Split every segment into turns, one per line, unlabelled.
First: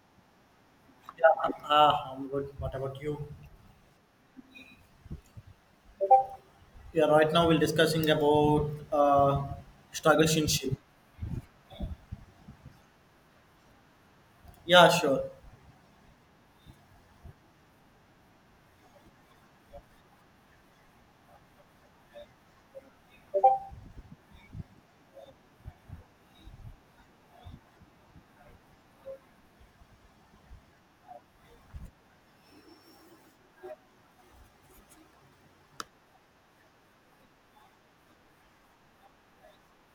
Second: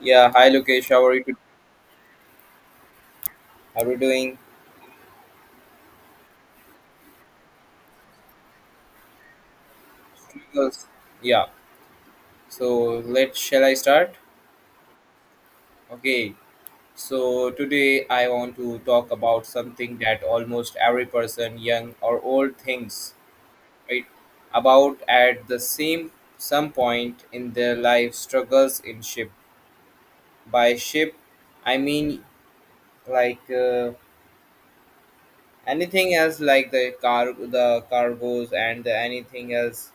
Yeah, hi Lokesh, how are you?
Yeah, I'm good. What about you?
How are you doing?
Yeah, right now we're discussing about struggles in shape.
Struggles. Yeah, so let shall I start?
Yeah, sure.
Okay, so today I want to talk about something that almost every person, young or old, thinks right about at the same some point in their life, struggles in ship. By ship, I mean like anything else, like the car, the cargos, and the anything else,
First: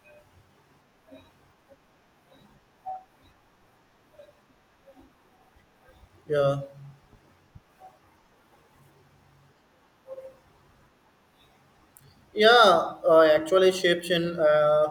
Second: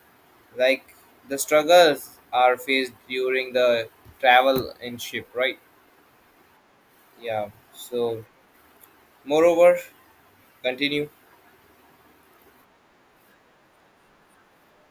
like the struggles are faced during the travel in ship, right?
Yeah,
Yeah, so moreover, continue.
yeah. Actually, shapes in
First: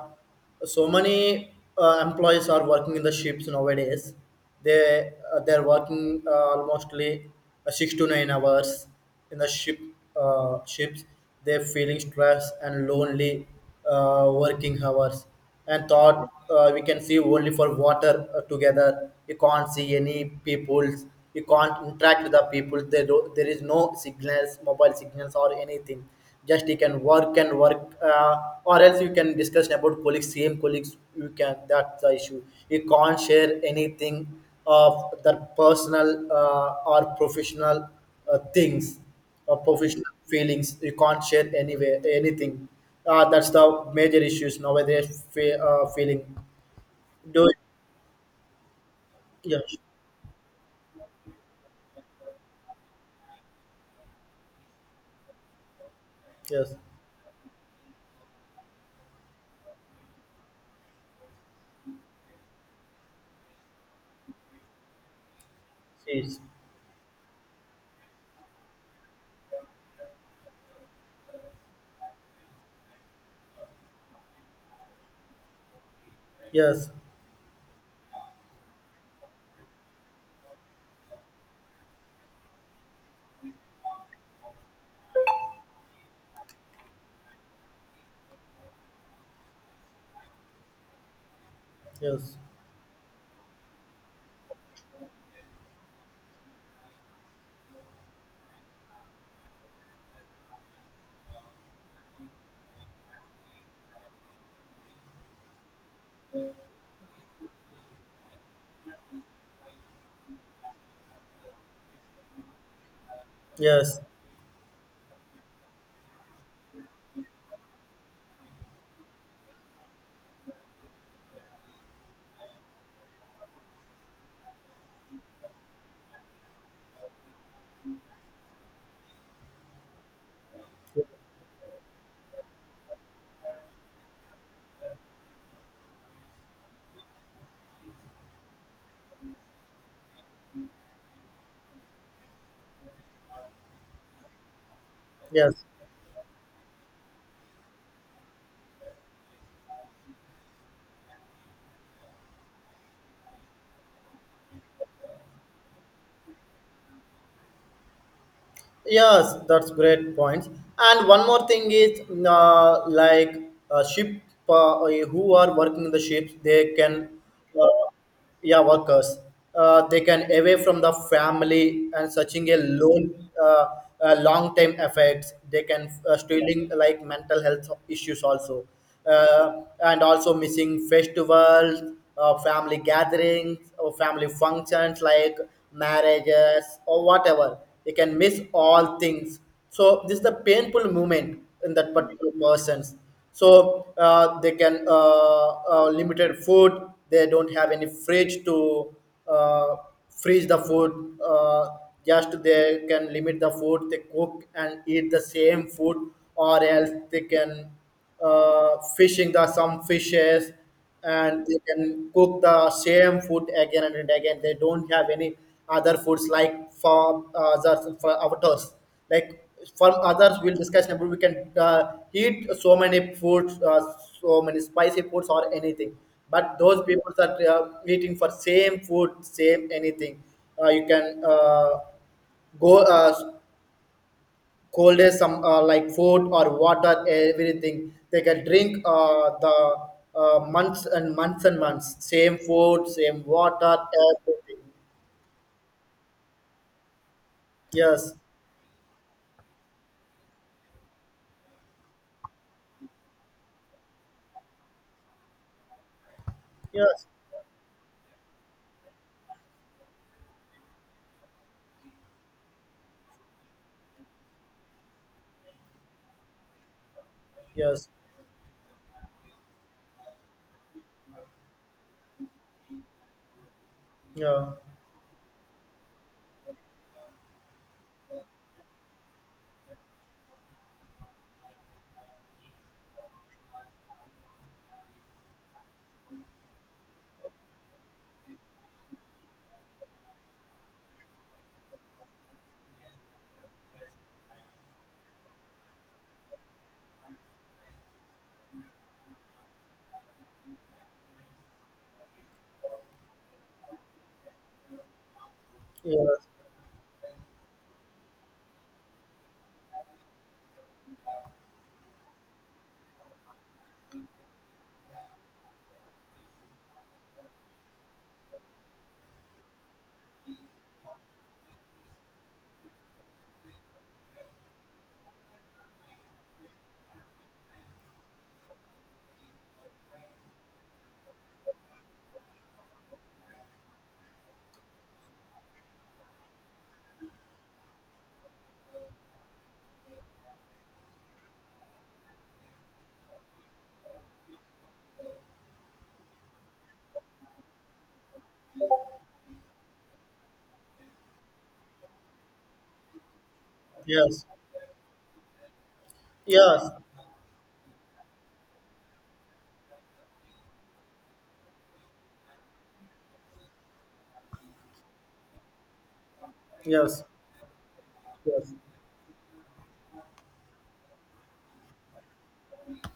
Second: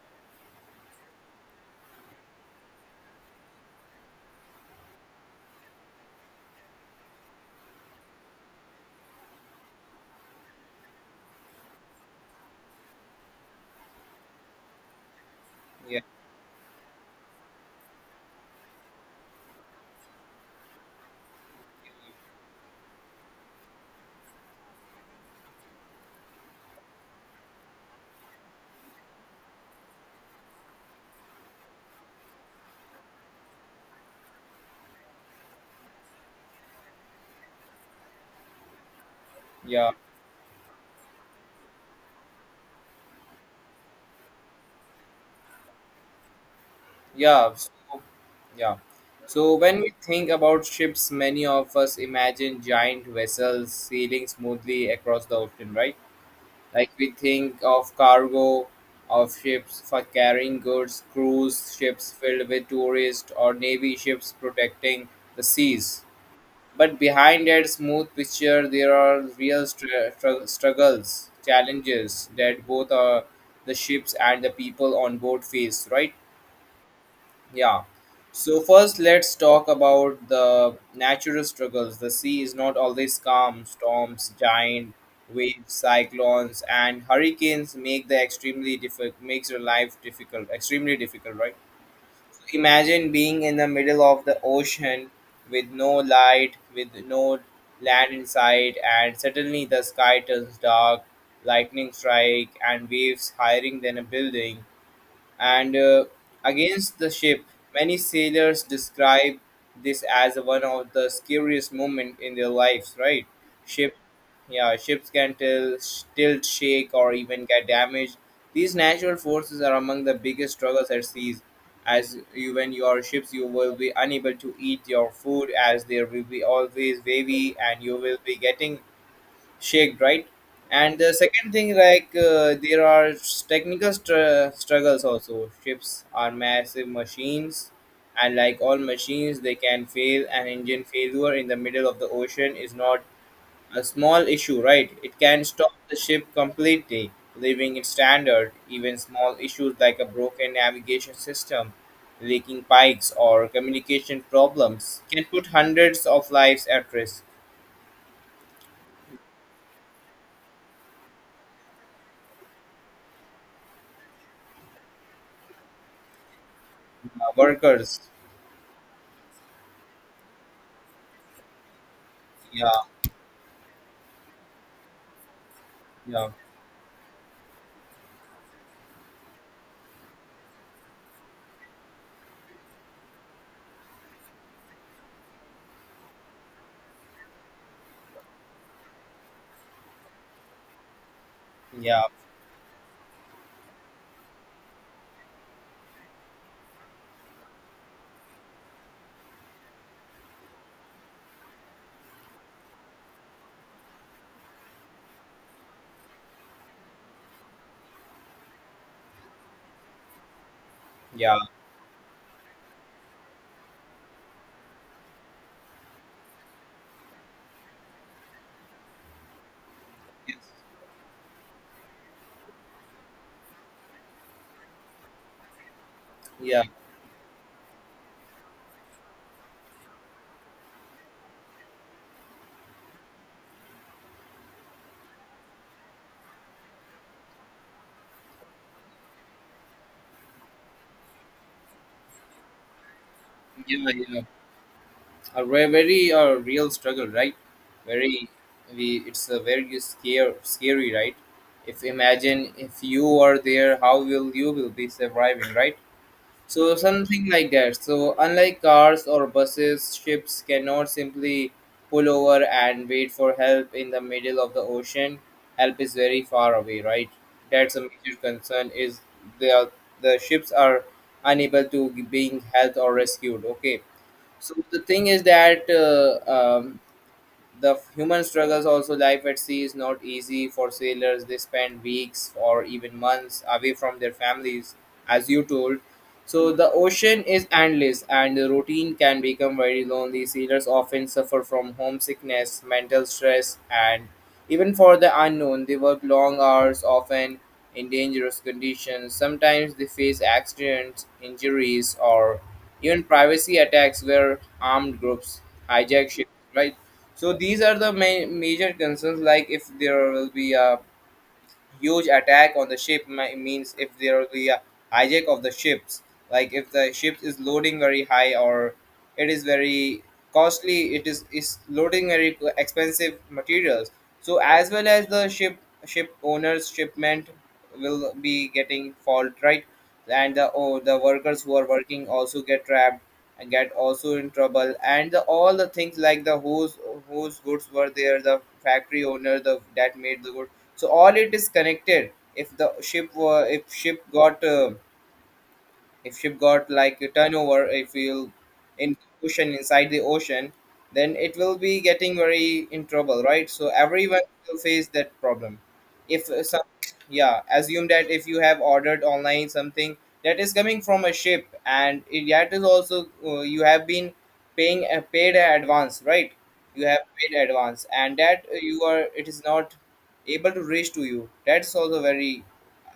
so many employees are working in the ships nowadays. They're working almostly 6 to 9 hours in the ship ships. They're feeling stress and lonely, working hours, and
Yeah,
thought we can see only for water, together you can't see any peoples, you can't interact with the people there, do, there is no signals, mobile signals or anything. Just you can work and work, or else you can discuss about colleagues, same colleagues you can, that's the issue. You can't share anything of the personal or professional things,
yeah,
professional feelings. You can't share anywhere anything. That's the major issues nowadays. Feeling. Do
yeah. So, yeah, so
yes,
when we think about ships, many of us imagine giant vessels sailing smoothly across the ocean, right?
yes,
Like, we think of cargo of ships for carrying goods, cruise ships filled with tourists, or navy ships protecting the seas.
yes,
But behind that smooth picture, there are real struggles, challenges that both the ships and the people on board face, right?
yes,
Yeah. So, first, let's talk about the natural struggles. The sea is not always calm. Storms, giant waves, cyclones, and hurricanes make the extremely difficult, makes your life difficult, extremely difficult, right?
yes,
Imagine being in the middle of the ocean with no light, with no land in sight, and suddenly the sky turns dark, lightning strike, and waves higher than a building, and against the ship. Many sailors describe this as one of the scariest moments in their lives, right? Ship,
yes,
yeah, ships can tilt, shake, or even get damaged. These natural forces are among the biggest struggles at seas. As you, when you are ships, you will be unable to eat your food as there will be always wavy, and you will be getting shaked, right? And the second thing, like there are technical struggles also. Ships are massive machines, and like all machines, they can fail. An engine failure in the middle of the ocean is not a small issue, right? It can
yes.
stop the ship completely, leaving it standard. Even small issues like a broken navigation system, leaking pipes, or communication problems can put hundreds of lives at risk.
Yes, that's great points. And one more thing is, like ship, uh, who are working in the ships, they can, uh,
Workers.
yeah, workers. They can away from the family and searching a
Yeah,
loan, uh, long time effects. They can
yeah.
stealing like mental health issues also, and also missing festivals, family gatherings, or family functions like marriages or whatever. You can miss all things. So this is the painful moment in that
Yeah,
particular persons. So they can limited food. They don't have any fridge to uh, freeze the food. Just they can limit the food. They cook and eat the same food, or else they can fishing the some fishes
yeah,
and they can cook the same food again and again. They don't have any other foods like for the, for avatars, like from others
yes.
we'll discuss in, we can eat so many foods, so many spicy foods or anything, but
Yeah,
those people that are eating for same food same anything. You can go cold is some like food or water everything. They can drink the months and months and months same food same water
yeah, yeah.
everything.
A very real struggle, right?
Yes,
Very, we. It's a very scary, right? If imagine, if you are there, how will you will be surviving, right? So
yes,
something like that. So unlike cars or buses, ships cannot simply pull over and wait for help in the middle of the ocean. Help is very far away, right? That's a
yes,
major concern. Is the the ships are unable to being helped or rescued. Okay.
yeah,
So the thing is that the human struggles also, life at sea is not easy for sailors. They spend weeks or even months away from their families, as you told. So the ocean is endless and the routine can become very lonely. Sailors often suffer from homesickness, mental stress, and even for the unknown. They work long hours, often in dangerous conditions. Sometimes they face accidents, injuries, or even privacy attacks where armed groups hijack
yes,
ships, right? So these are the major concerns. Like, if there will be a huge attack on the ship, means if there will be a hijack of the ships, like if the ship is loading very high, or it is very costly, it is loading very expensive materials, so as well as the ship, ship owners, shipment will be getting fault, right? And the oh, the workers who are working also get trapped and get also in trouble, and all the things, like the whose goods were there, the factory owner, the that made the good. So all it is connected. If ship got like a turnover, if we'll in ocean, inside the ocean, then it will be getting very in trouble, right? So everyone
yes,
will face that problem. If some,
yes,
Yeah, assume that if you have ordered online something that is coming from a ship, and it, that is also you have been paying a paid advance, right? You have
yes,
paid advance, and that
yes.
you are, it is not able to reach to you. That's also very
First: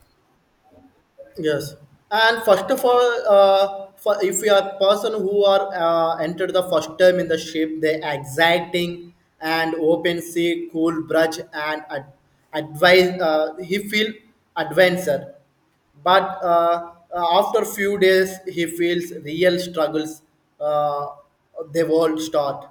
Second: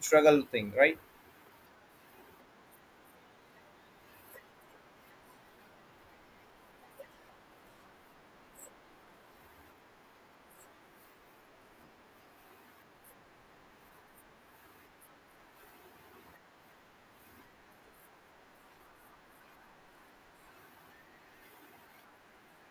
struggle thing, right?
Yes, and first of all, for if you are person who are entered the first time in the ship, they exciting and open sea, cool brush and advise. He feel adventure, but after few days he feels real struggles. uh, they will not start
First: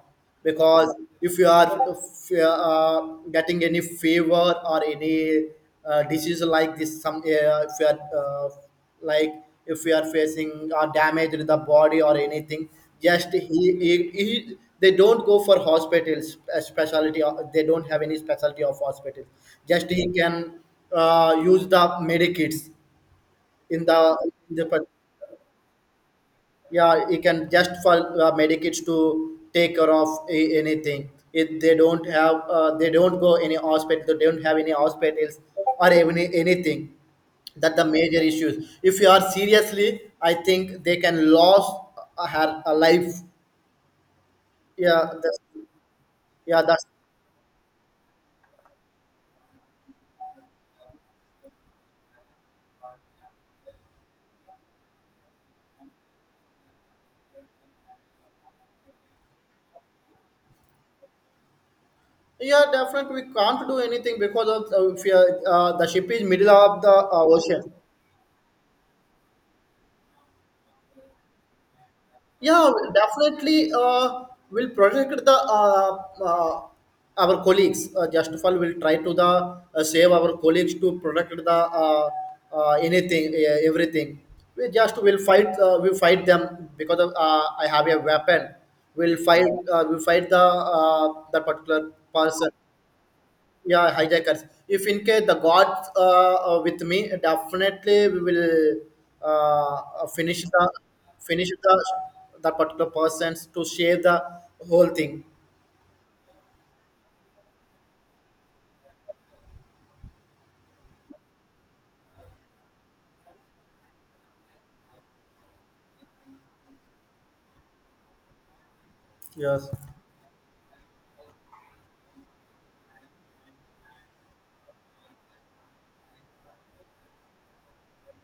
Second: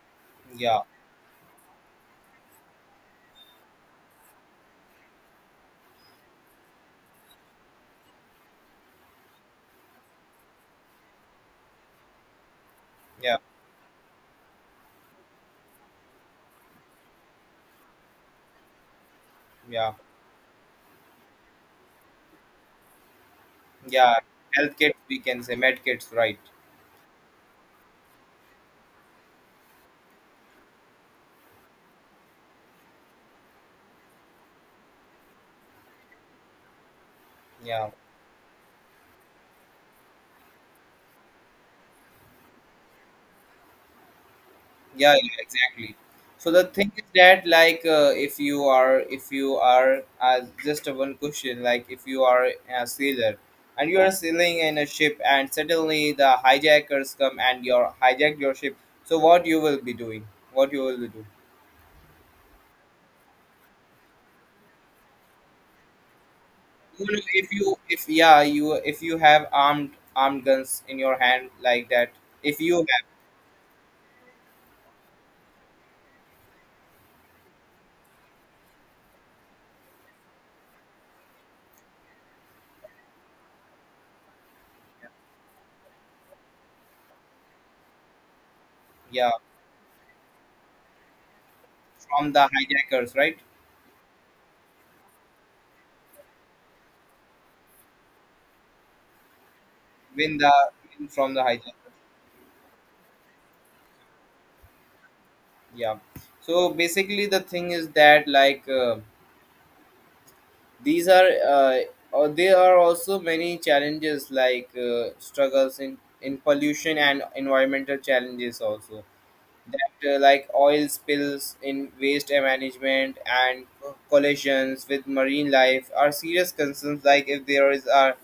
Yeah,
because if you are, if you are, getting any fever or any disease like this, some if you are like, if you are facing or damage in the body or anything, just
yeah,
he they don't go for hospitals, specialty, they don't have any specialty of hospital. Just
yeah.
he can use the medikits in
Yeah,
the, in the
health
part-
kits, we can say med kits, right?
yeah you can just for medicates to take care of a, anything. If they don't have, they don't go any hospital, they don't have any hospitals or even anything. That the
Yeah,
major issues, if you are seriously, I think they can lose her a life. Yeah,
yeah, yeah,
that's,
exactly. So
yeah
the
that's,
thing is that, like if you are, if you are just a one question. Like, if you are a sailor and you are sailing in a ship and suddenly the hijackers come and your hijack your ship. So what you will be doing? What you will be doing?
yeah definitely we can't do anything because of, if you are, the ship is middle of the
You know, if
ocean.
you if yeah, you if you have armed guns in your hand, like that, if
Yeah,
you
we'll
have,
definitely. We'll protect the uh, our colleagues. Just of all, we'll try to the save our colleagues, to protect the anything, everything. We just will fight. We fight them because of, I have a weapon. We'll
yeah,
fight. We fight the that particular
from the
person.
hijackers, right?
Yeah, hijackers, if in case the gods are with me, definitely we will
Win
finish
the
the,
win from the
finish
hijack.
the, that particular persons to save the whole thing.
Yeah. So basically, the thing is that, like these are uh, or there are also many challenges, like struggles in pollution and environmental challenges also,
Yes.
that like oil spills in waste management and collisions with marine life are serious concerns. Like, if there is are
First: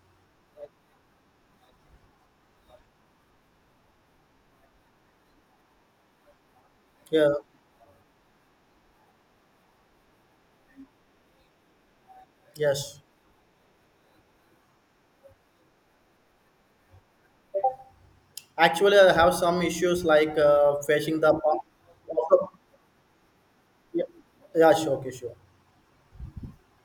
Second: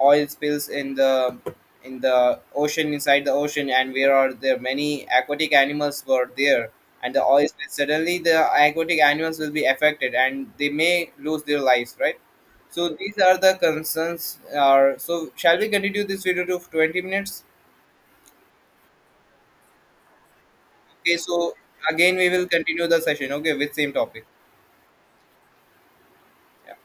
oil spills in the ocean, inside the ocean, and where are there many aquatic animals were there, and the
Yeah,
oil spills, suddenly the aquatic animals will be affected and they may lose their lives, right? So
yes,
these are the concerns. Are, so shall we continue this video to 20 minutes?
actually I have some issues like
Okay,
facing the
so again we will continue the session, okay, with same
yeah,
topic.
yeah sure, okay sure.
Yeah.